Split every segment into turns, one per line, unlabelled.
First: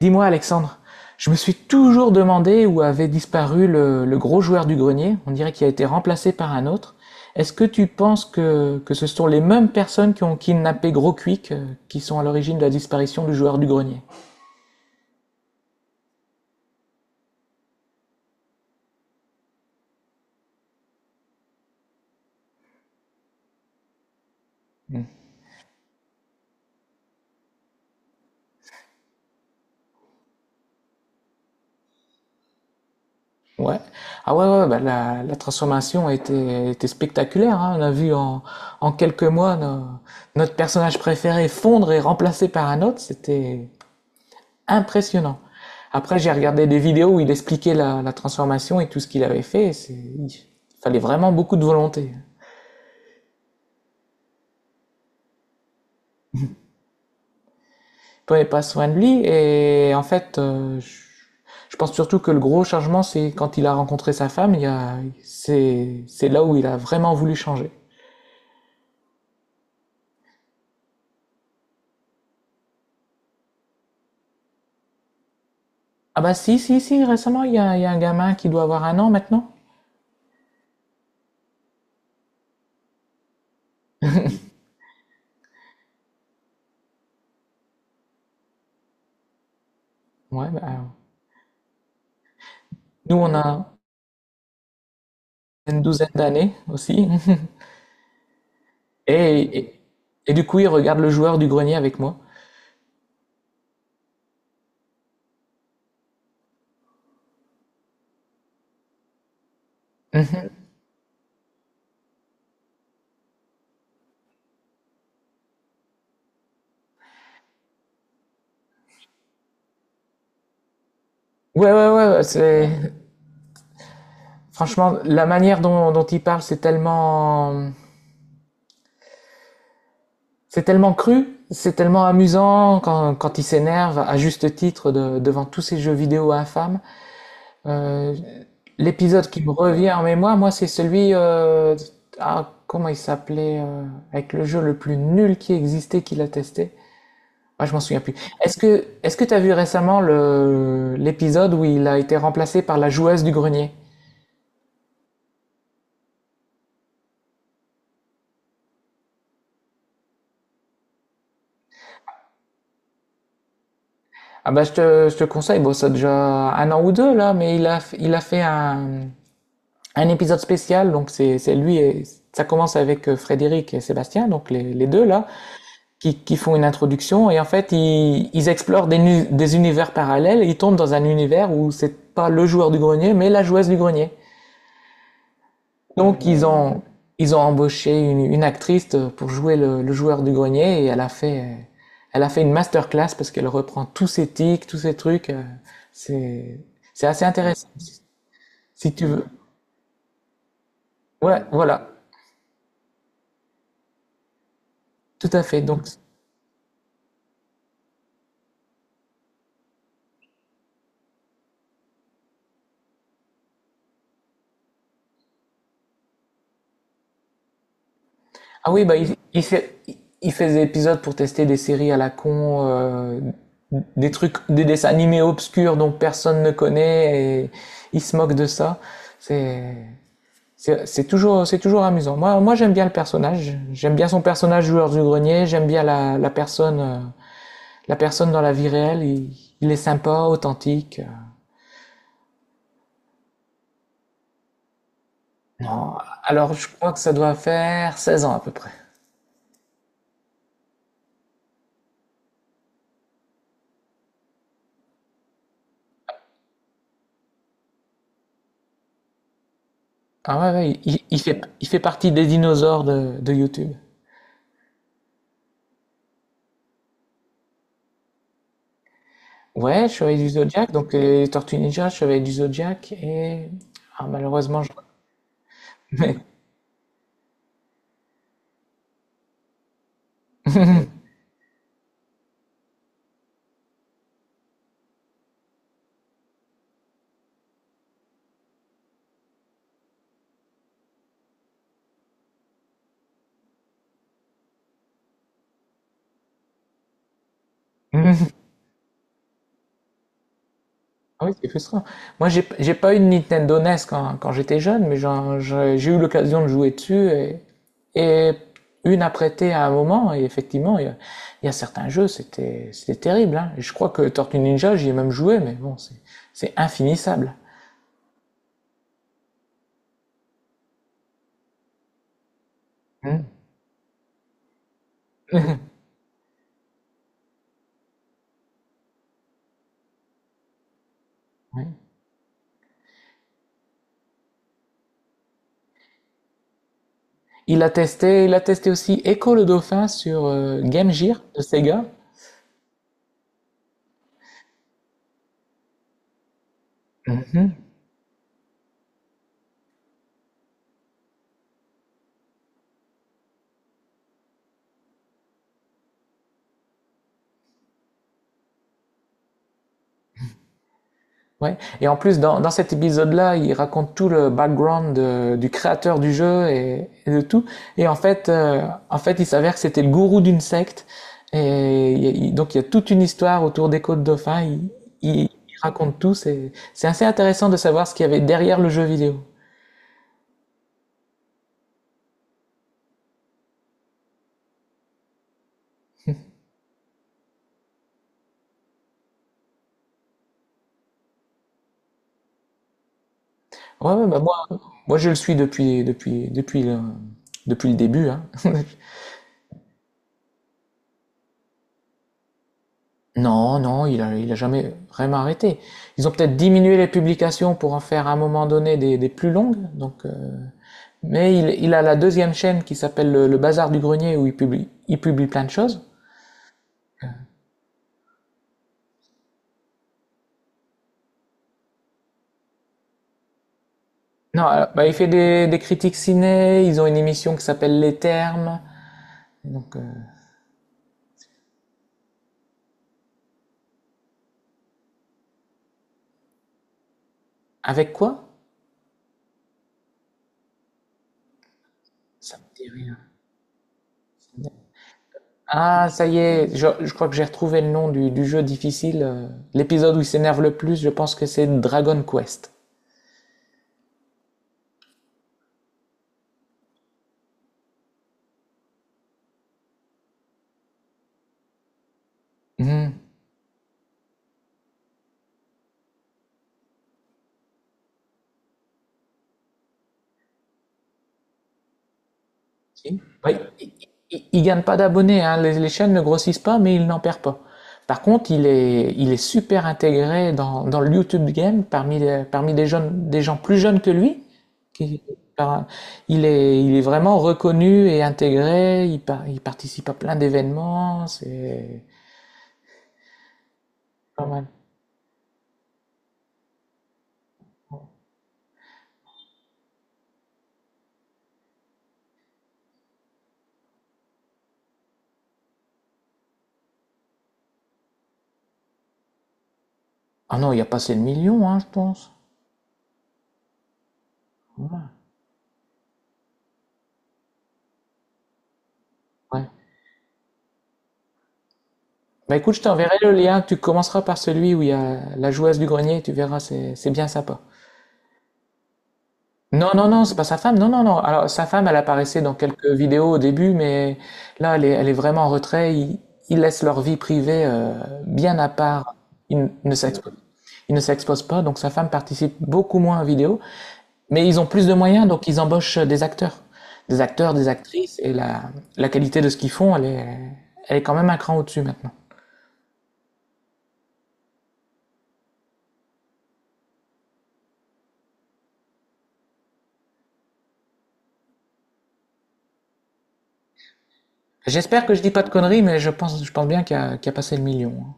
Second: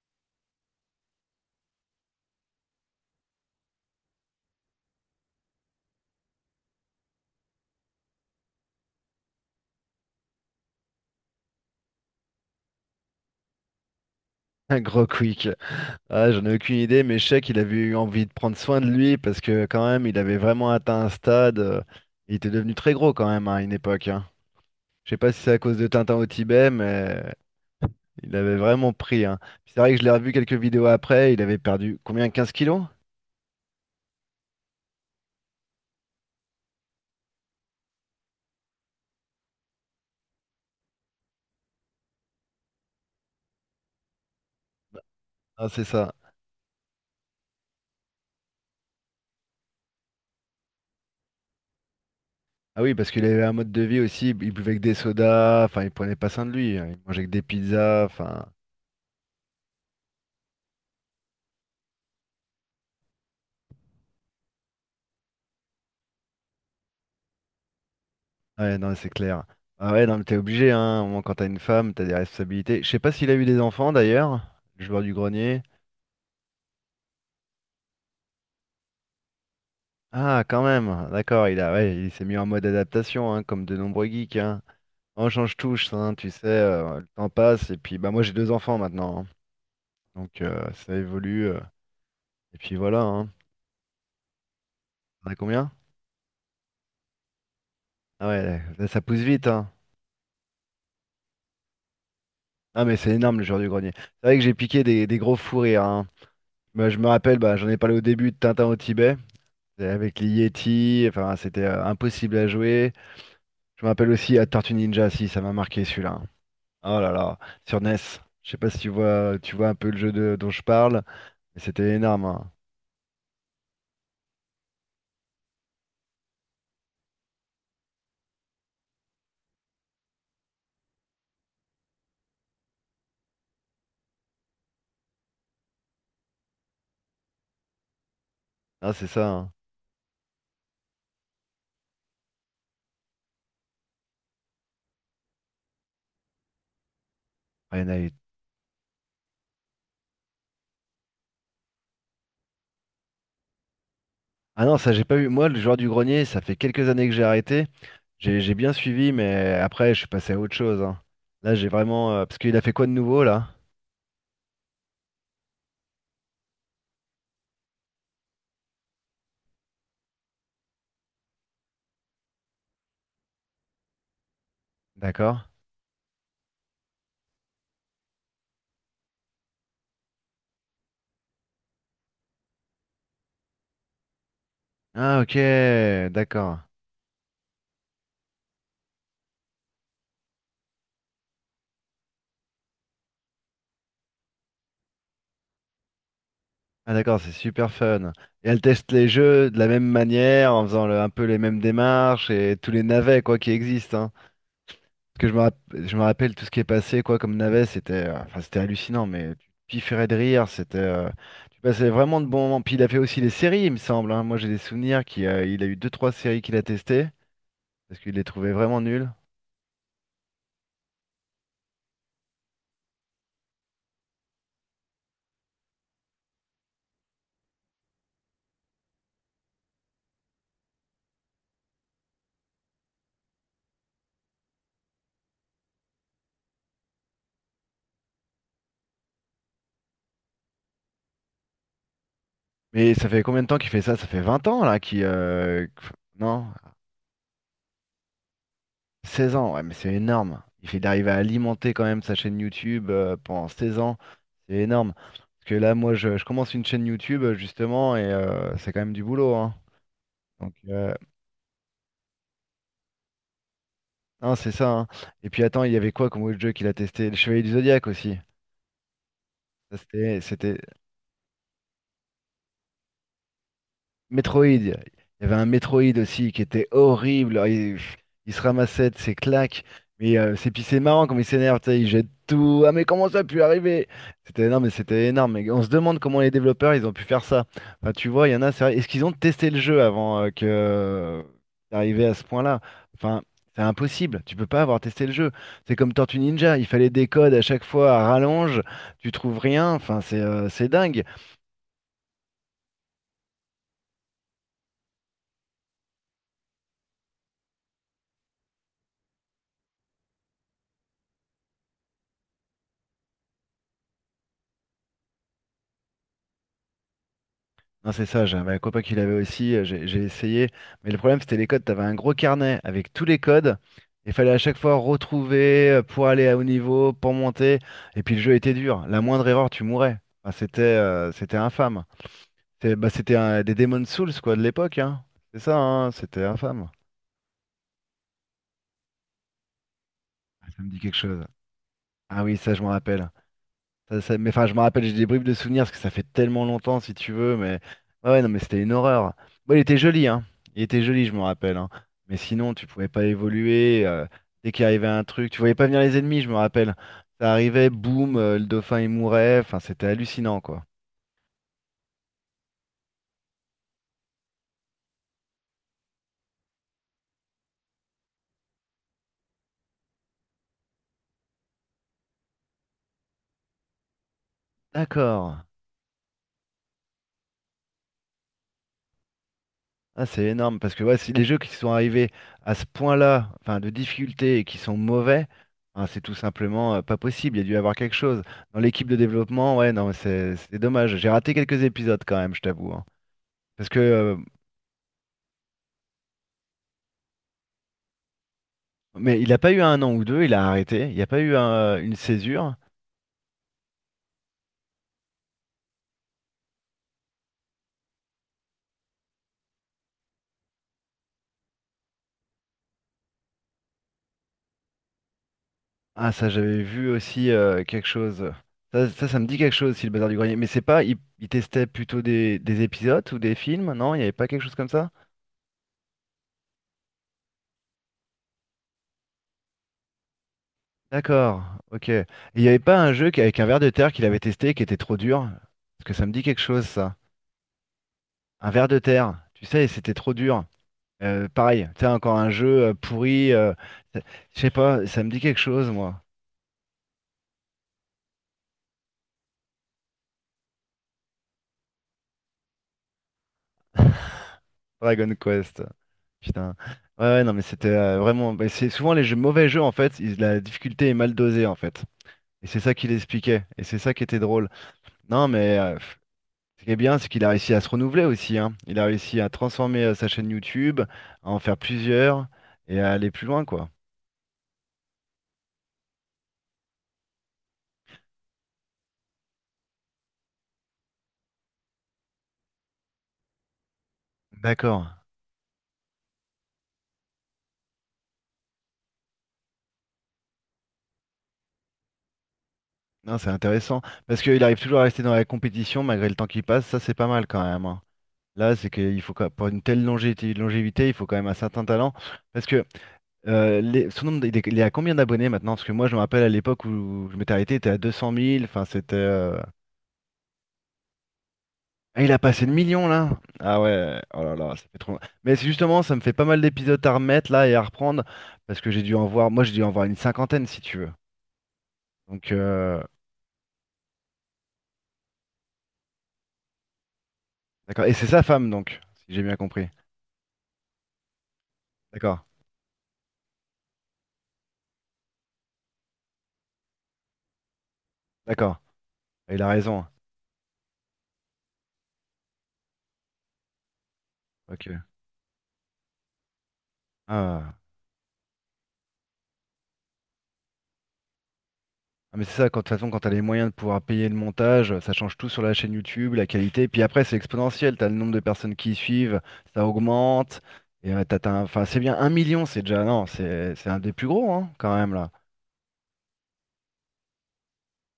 Dis-moi, Alexandre, je me suis toujours demandé où avait disparu le gros joueur du grenier. On dirait qu'il a été remplacé par un autre. Est-ce que tu penses que ce sont les mêmes personnes qui ont kidnappé Gros Quick, qui sont à l'origine de la disparition du joueur du grenier?
Un gros quick. Ah, j'en ai aucune idée, mais je sais qu'il avait eu envie de prendre soin de lui parce que quand même, il avait vraiment atteint un stade, il était devenu très gros quand même, hein, à une époque, hein. Je sais pas si c'est à cause de Tintin au Tibet, mais il avait vraiment pris, hein. Puis c'est vrai que je l'ai revu quelques vidéos après. Il avait perdu combien? 15 kilos?
Ouais. Ah ouais, ouais, bah la transformation était spectaculaire, hein. On a vu en quelques mois notre personnage préféré fondre et remplacé par un autre. C'était impressionnant.
Ah, c'est ça.
Après, j'ai regardé des vidéos où il expliquait la transformation et tout ce qu'il avait fait. Il fallait vraiment beaucoup de volonté.
Ah oui, parce qu'il avait un mode de vie aussi. Il buvait que des sodas. Enfin, il prenait pas soin de lui, hein, il mangeait que des pizzas.
Il prenait
Enfin,
pas soin de lui et en fait, je pense surtout que le gros changement, c'est quand il a rencontré sa femme. Il y a, c'est là où il a vraiment voulu changer.
ouais, non, c'est clair. Ah ouais, non, mais t'es obligé, hein. Au moins, quand t'as une femme, t'as des responsabilités. Je sais pas s'il a eu des enfants d'ailleurs, le joueur du grenier.
Ah bah si, si, si, récemment, il y a un gamin qui doit avoir un an maintenant.
Ah, quand même, d'accord, il a, ouais, il s'est mis en mode adaptation, hein, comme de nombreux geeks, hein. On change touche, hein, tu sais, le temps passe, et puis bah moi j'ai deux enfants maintenant, hein. Donc,
Ouais, bah,
ça évolue, et puis voilà,
nous,
hein.
on a
T'en as combien?
une douzaine d'années aussi.
Ah ouais, là, ça pousse vite,
Et,
hein.
et, et du coup, il regarde le joueur du grenier avec moi.
Ah mais c'est énorme le joueur du grenier. C'est vrai que j'ai piqué des gros fous rires, hein. Bah, je me rappelle, bah, j'en ai parlé au début de Tintin au Tibet. Et avec les Yeti, enfin, c'était impossible à jouer. Je me rappelle aussi à Tortue Ninja, si ça m'a marqué celui-là. Oh là là, sur NES. Je sais pas si tu vois, tu vois un peu le jeu dont je parle, mais
Ouais, ouais,
c'était
ouais, ouais,
énorme, hein.
c'est franchement la manière dont il parle, c'est tellement cru, c'est tellement amusant quand il s'énerve à juste titre devant tous ces jeux vidéo infâmes. Euh,
Ah, c'est ça,
L'épisode qui me
hein.
revient en mémoire, moi, c'est comment il s'appelait, avec le jeu le plus nul qui existait, qu'il a testé. Ah, je
Ah,
m'en
il y en a
souviens plus.
eu-
Est-ce que t'as vu récemment l'épisode où il a été remplacé par la joueuse du grenier?
ah non, ça j'ai pas eu. Moi, le joueur du grenier, ça fait quelques années que j'ai arrêté. J'ai bien suivi, mais après, je suis passé à autre chose, hein. Là, j'ai vraiment. Parce qu'il a fait quoi de nouveau là?
Ah bah je te conseille, bon ça a déjà un an ou deux là, mais il a fait un épisode spécial, donc c'est lui et ça commence avec Frédéric et Sébastien, donc les deux là,
D'accord.
qui font une introduction et en fait ils explorent des univers parallèles, ils tombent dans un univers où c'est pas le joueur du grenier, mais la joueuse du grenier.
Ah ok,
Donc ils
d'accord.
ont, ils ont embauché une actrice pour jouer le joueur du grenier et elle a fait une masterclass parce qu'elle reprend tous ses tics, tous ses trucs. C'est,
Ah
c'est
d'accord,
assez
c'est
intéressant,
super fun. Et elle teste
si
les
tu veux.
jeux de la même manière, en faisant un peu les
Ouais,
mêmes
voilà,
démarches et tous les navets quoi qui existent, hein. Parce que
tout à fait. Donc,
je me rappelle tout ce qui est passé quoi comme navet, c'était, enfin, c'était hallucinant, mais tu pifferais de rire, c'était, tu passais vraiment de bons moments. Puis il a fait aussi les séries, il me semble, hein. Moi j'ai des souvenirs qu'il a eu deux trois séries qu'il a testées parce qu'il les trouvait
ah
vraiment
oui, bah,
nulles.
il fait des épisodes pour tester des séries à la con, des trucs, des dessins animés obscurs dont personne ne connaît et il se moque de ça. C'est, c'est toujours amusant. Moi, j'aime bien le personnage. J'aime bien son personnage joueur du grenier. J'aime bien la personne dans la vie réelle. Il est sympa, authentique.
Mais ça fait combien de temps qu'il fait ça? Ça fait 20 ans là qui
Non,
non?
alors je crois que ça doit faire 16 ans à peu près.
16 ans, ouais, mais c'est énorme. Il fait d'arriver à alimenter quand même sa chaîne YouTube pendant 16 ans, c'est énorme. Parce que là, moi, je commence une chaîne YouTube justement et c'est quand même du boulot, hein.
Ah ouais,
Donc,
ouais, il fait partie des dinosaures de YouTube.
non, c'est ça, hein. Et puis attends, il y avait quoi comme autre jeu qu'il a testé? Le Chevalier du Zodiaque aussi. Ça,
Ouais, je Chevalier
C'était,
du
c'était,
Zodiac, donc les Tortues Ninja, Chevalier du Zodiac et ah,
Metroid,
malheureusement,
il
je...
y avait un Metroid aussi qui était horrible. Alors, il se ramassait de ses claques. Mais c'est puis c'est marrant comme il s'énerve, tu sais, il jette tout. Ah mais comment ça a pu arriver? C'était non mais c'était énorme. Et on se demande comment les développeurs ils ont pu faire ça. Enfin, tu vois, il y en a, c'est vrai. Est-ce qu'ils ont testé le jeu avant que d'arriver à ce point-là? Enfin, c'est impossible. Tu peux pas avoir testé le jeu. C'est comme Tortue Ninja, il fallait des codes à chaque fois à
mais
rallonge. Tu trouves rien. Enfin, c'est dingue.
ah oui, c'est frustrant. Moi, j'ai pas eu de Nintendo NES quand j'étais jeune, mais j'ai eu l'occasion de jouer dessus et une à prêter à un moment. Et effectivement, il y a certains jeux, c'était terrible. Hein. Et je crois que Tortue Ninja, j'y ai même joué, mais bon, c'est infinissable.
Non, c'est ça, j'avais un copain qui l'avait aussi, j'ai essayé. Mais le problème, c'était les codes. Tu avais un gros carnet avec tous les
Hmm.
codes. Il fallait à chaque fois retrouver pour aller à haut niveau, pour monter. Et puis le jeu était dur. La moindre erreur, tu mourais. Enfin, c'était
Ouais.
infâme. Bah, des Demon's Souls, quoi, de l'époque, hein. C'est ça, hein, c'était infâme.
Il a testé aussi Echo le Dauphin sur
Ah, ça me dit
Game
quelque
Gear
chose.
de Sega.
Ah oui, ça, je m'en rappelle. Mais enfin, je me rappelle, j'ai des bribes de souvenirs parce que ça fait tellement longtemps, si tu veux.
Mhm.
Mais ouais, ouais, non, mais c'était une horreur. Bon, il était joli, hein. Il était joli, je me rappelle, hein. Mais sinon, tu pouvais pas évoluer. Dès qu'il arrivait un truc, tu voyais pas venir les ennemis, je me rappelle. Ça arrivait, boum, le dauphin il mourait. Enfin, c'était hallucinant, quoi.
Ouais, et en plus dans cet épisode-là, il raconte tout le background du créateur du jeu et de tout. Et en fait, euh, En fait, il s'avère que c'était le gourou d'une secte. Et il y a- il- Donc il y a toute une histoire autour des Côtes Dauphins.
D'accord.
Il raconte tout. C'est assez intéressant de savoir ce qu'il y avait derrière le jeu vidéo.
Ah, c'est énorme parce que ouais, si les jeux qui sont arrivés à ce point-là, enfin de difficulté et qui sont mauvais, hein, c'est tout simplement pas possible. Il y a dû y avoir quelque chose. Dans l'équipe de développement, ouais, non, mais c'est dommage. J'ai raté quelques épisodes quand même, je t'avoue, hein. Parce que,
Ouais, ouais, bah moi, moi je le suis depuis le début, hein.
mais il n'a pas eu un an ou deux, il a arrêté. Il n'y a pas eu une césure.
Non, non, il a jamais vraiment arrêté. Ils ont peut-être diminué les publications pour en faire à un moment donné des plus longues. Donc, il a la deuxième chaîne qui s'appelle le Bazar du Grenier où il publie plein de choses.
Ah, ça, j'avais vu aussi quelque chose. Ça me dit quelque chose, si le bazar du grenier. Mais c'est pas, il testait plutôt des, épisodes ou des films, non? Il n'y avait pas quelque
Non,
chose comme
alors, bah,
ça?
il fait des critiques ciné. Ils ont une émission qui s'appelle Les Termes. Donc,
D'accord, ok. Et il n'y avait pas un jeu avec un ver de terre qu'il avait testé qui était trop dur? Parce que ça me dit quelque chose, ça.
avec quoi?
Un ver de terre, tu sais, c'était trop dur. Pareil, tu sais, encore un
Ça me
jeu
dit rien.
pourri. Ça- je sais pas, ça me dit quelque chose,
Ah,
moi.
ça y est, je crois que j'ai retrouvé le nom du jeu difficile. L'épisode où il s'énerve le plus, je pense que c'est Dragon Quest.
Dragon Quest. Putain. Ouais, ouais, non, mais c'était vraiment. Bah, c'est souvent les jeux, mauvais jeux, en fait, la difficulté est mal dosée, en fait. Et c'est ça qu'il
Mhm.
expliquait. Et c'est ça qui était drôle. Non, mais. Ce qui est bien, c'est qu'il a réussi à se renouveler aussi, hein. Il a réussi à transformer sa chaîne YouTube, à en faire plusieurs et à
Ok.
aller plus
Bah,
loin, quoi.
il il gagne pas d'abonnés, hein. Les chaînes ne grossissent pas, mais il n'en perd pas. Par contre, il est super intégré dans le YouTube game parmi parmi des jeunes, des gens plus jeunes que lui.
D'accord.
qui- par- il est vraiment reconnu et intégré. Il participe à plein d'événements. C'est
Non, c'est intéressant. Parce
pas
qu'il
mal.
arrive toujours à rester dans la compétition malgré le temps qui passe. Ça, c'est pas mal quand même, hein. Là, c'est qu'il faut pour une telle longévité, longévité, il faut quand même un certain talent. Parce que son nombre, il est à combien d'abonnés maintenant? Parce que moi, je me rappelle à l'époque où je m'étais arrêté, il était à 200 000. Enfin, c'était.
Ah non, il a passé le million, hein, je
Ah, il
pense.
a passé le million là? Ah ouais, oh là là, ça fait
Ouais.
trop. Mais c'est justement, ça me fait pas mal d'épisodes à remettre là et à reprendre parce que j'ai dû en voir, moi
Ouais.
j'ai dû en voir une cinquantaine si tu veux. Donc,
Bah écoute, je t'enverrai le lien. Tu commenceras par celui où il y a la joueuse du grenier. Tu verras, c'est bien sympa.
d'accord. Et c'est sa femme donc, si j'ai bien compris.
Non, non, non, c'est pas sa femme. Non, non, non. Alors, sa femme, elle
D'accord,
apparaissait dans quelques vidéos au début, mais là, elle est vraiment en retrait. Ils laissent leur vie privée bien à
d'accord.
part.
Ah,
Ils
il a
n- ne
raison.
s'exposent, Ils ne s'exposent pas, donc sa femme participe beaucoup moins aux vidéos. Mais ils ont plus
Ok.
de moyens, donc ils embauchent des acteurs. Des acteurs, des
Ah,
actrices, et la qualité de ce qu'ils font, elle est quand même un cran au-dessus maintenant.
ah, mais c'est ça, quand, de toute façon, quand t'as les moyens de pouvoir payer le montage, ça change tout sur la chaîne YouTube, la qualité. Puis après, c'est exponentiel. T'as le nombre de personnes qui y suivent, ça augmente. Et t'as enfin, c'est bien un million, c'est déjà, non, c'est un des plus gros hein, quand
J'espère
même
que je
là.
dis pas de conneries, mais je pense bien qu'il y a passé le million.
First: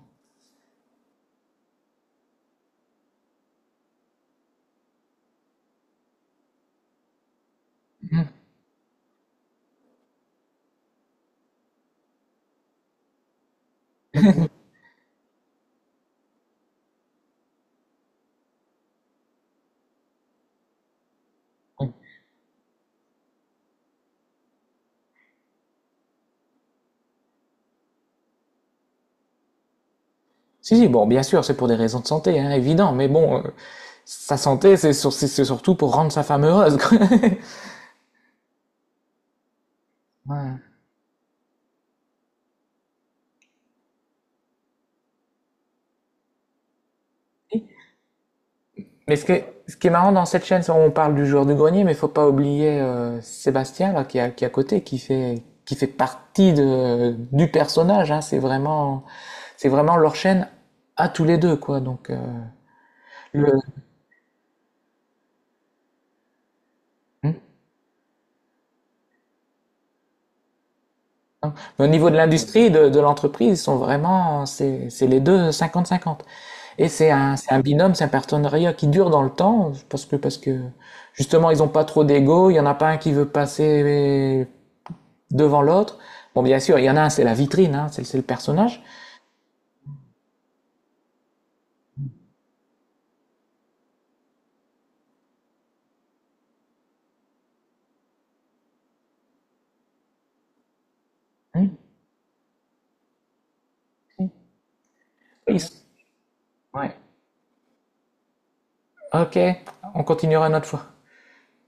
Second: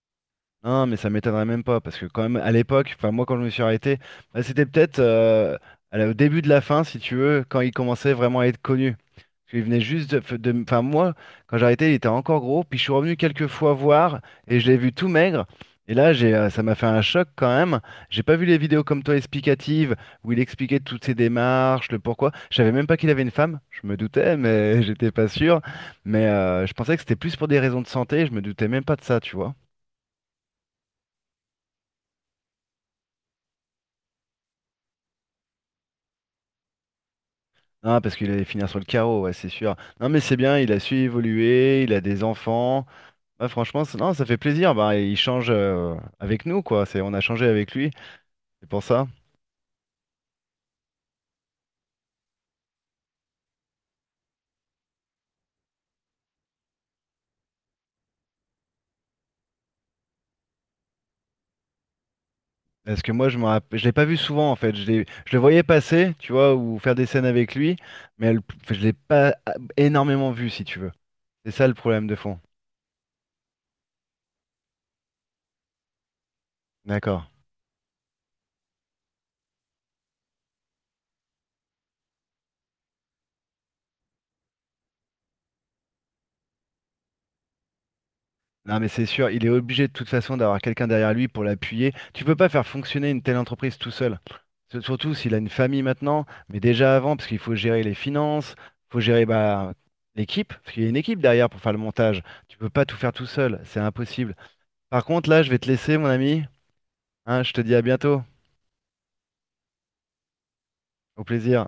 Non, mais ça m'étonnerait même pas, parce que quand même, à l'époque, enfin moi quand je me suis arrêté, bah, c'était peut-être au début de la fin, si tu veux, quand il commençait
Hein. Mhm.
vraiment à être connu. Parce qu'il venait juste. Enfin moi, quand j'ai arrêté, il était encore gros, puis je suis revenu quelques fois voir, et je l'ai vu tout maigre. Et là, ça m'a fait un choc quand même. J'ai pas vu les vidéos comme toi explicatives, où il expliquait toutes ses démarches, le pourquoi. Je savais même pas qu'il avait une femme, je me doutais, mais j'étais pas sûr. Mais je pensais que c'était plus pour des raisons de santé, je me doutais même pas de ça, tu vois.
Si, si, bon, bien sûr, c'est pour des raisons de santé, hein, évident, mais bon, sa santé, c'est sur- c'est surtout pour rendre sa femme heureuse, quoi.
Ah, parce qu'il allait finir sur le carreau, ouais, c'est sûr. Non, mais c'est bien,
Ouais.
il a su évoluer, il a des enfants. Ouais, franchement, non, ça fait plaisir. Bah, il change avec nous, quoi. C'est, on a changé
Et
avec lui, c'est pour ça.
mais ce qui est marrant dans cette chaîne, c'est on parle du joueur du grenier, mais faut pas oublier Sébastien, là, qui est à côté, qui fait partie du personnage. Hein. C'est vraiment leur chaîne à tous les deux, quoi. Donc,
Parce que moi,
le,
je l'ai pas vu souvent, en fait. Je le voyais passer, tu vois, ou faire des scènes
Hmm.
avec lui, mais elle- je l'ai pas ah, énormément vu, si tu veux. C'est
Non.
ça le
Mais au
problème
niveau
de
de
fond.
l'industrie, de l'entreprise, ils sont vraiment, c'est les deux 50-50. Et c'est
D'accord.
c'est un binôme, c'est un partenariat qui dure dans le temps, parce que justement, ils n'ont pas trop d'ego, il y en a pas un qui veut passer devant l'autre. Bon, bien sûr, il y en a un, c'est la vitrine, hein, c'est le
Non,
personnage.
mais c'est sûr, il est obligé de toute façon d'avoir quelqu'un derrière lui pour l'appuyer. Tu peux pas faire fonctionner une telle entreprise tout seul. Surtout s'il a une famille maintenant, mais déjà avant, parce qu'il faut gérer les finances, faut gérer bah, l'équipe, parce qu'il y a une équipe derrière pour
Hmm.
faire le montage. Tu peux pas tout faire tout seul, c'est impossible. Par contre, là, je vais te
Ils-
laisser, mon ami.
Ouais.
Hein, je te dis à bientôt.
Ok, on continuera une autre fois.
Au plaisir.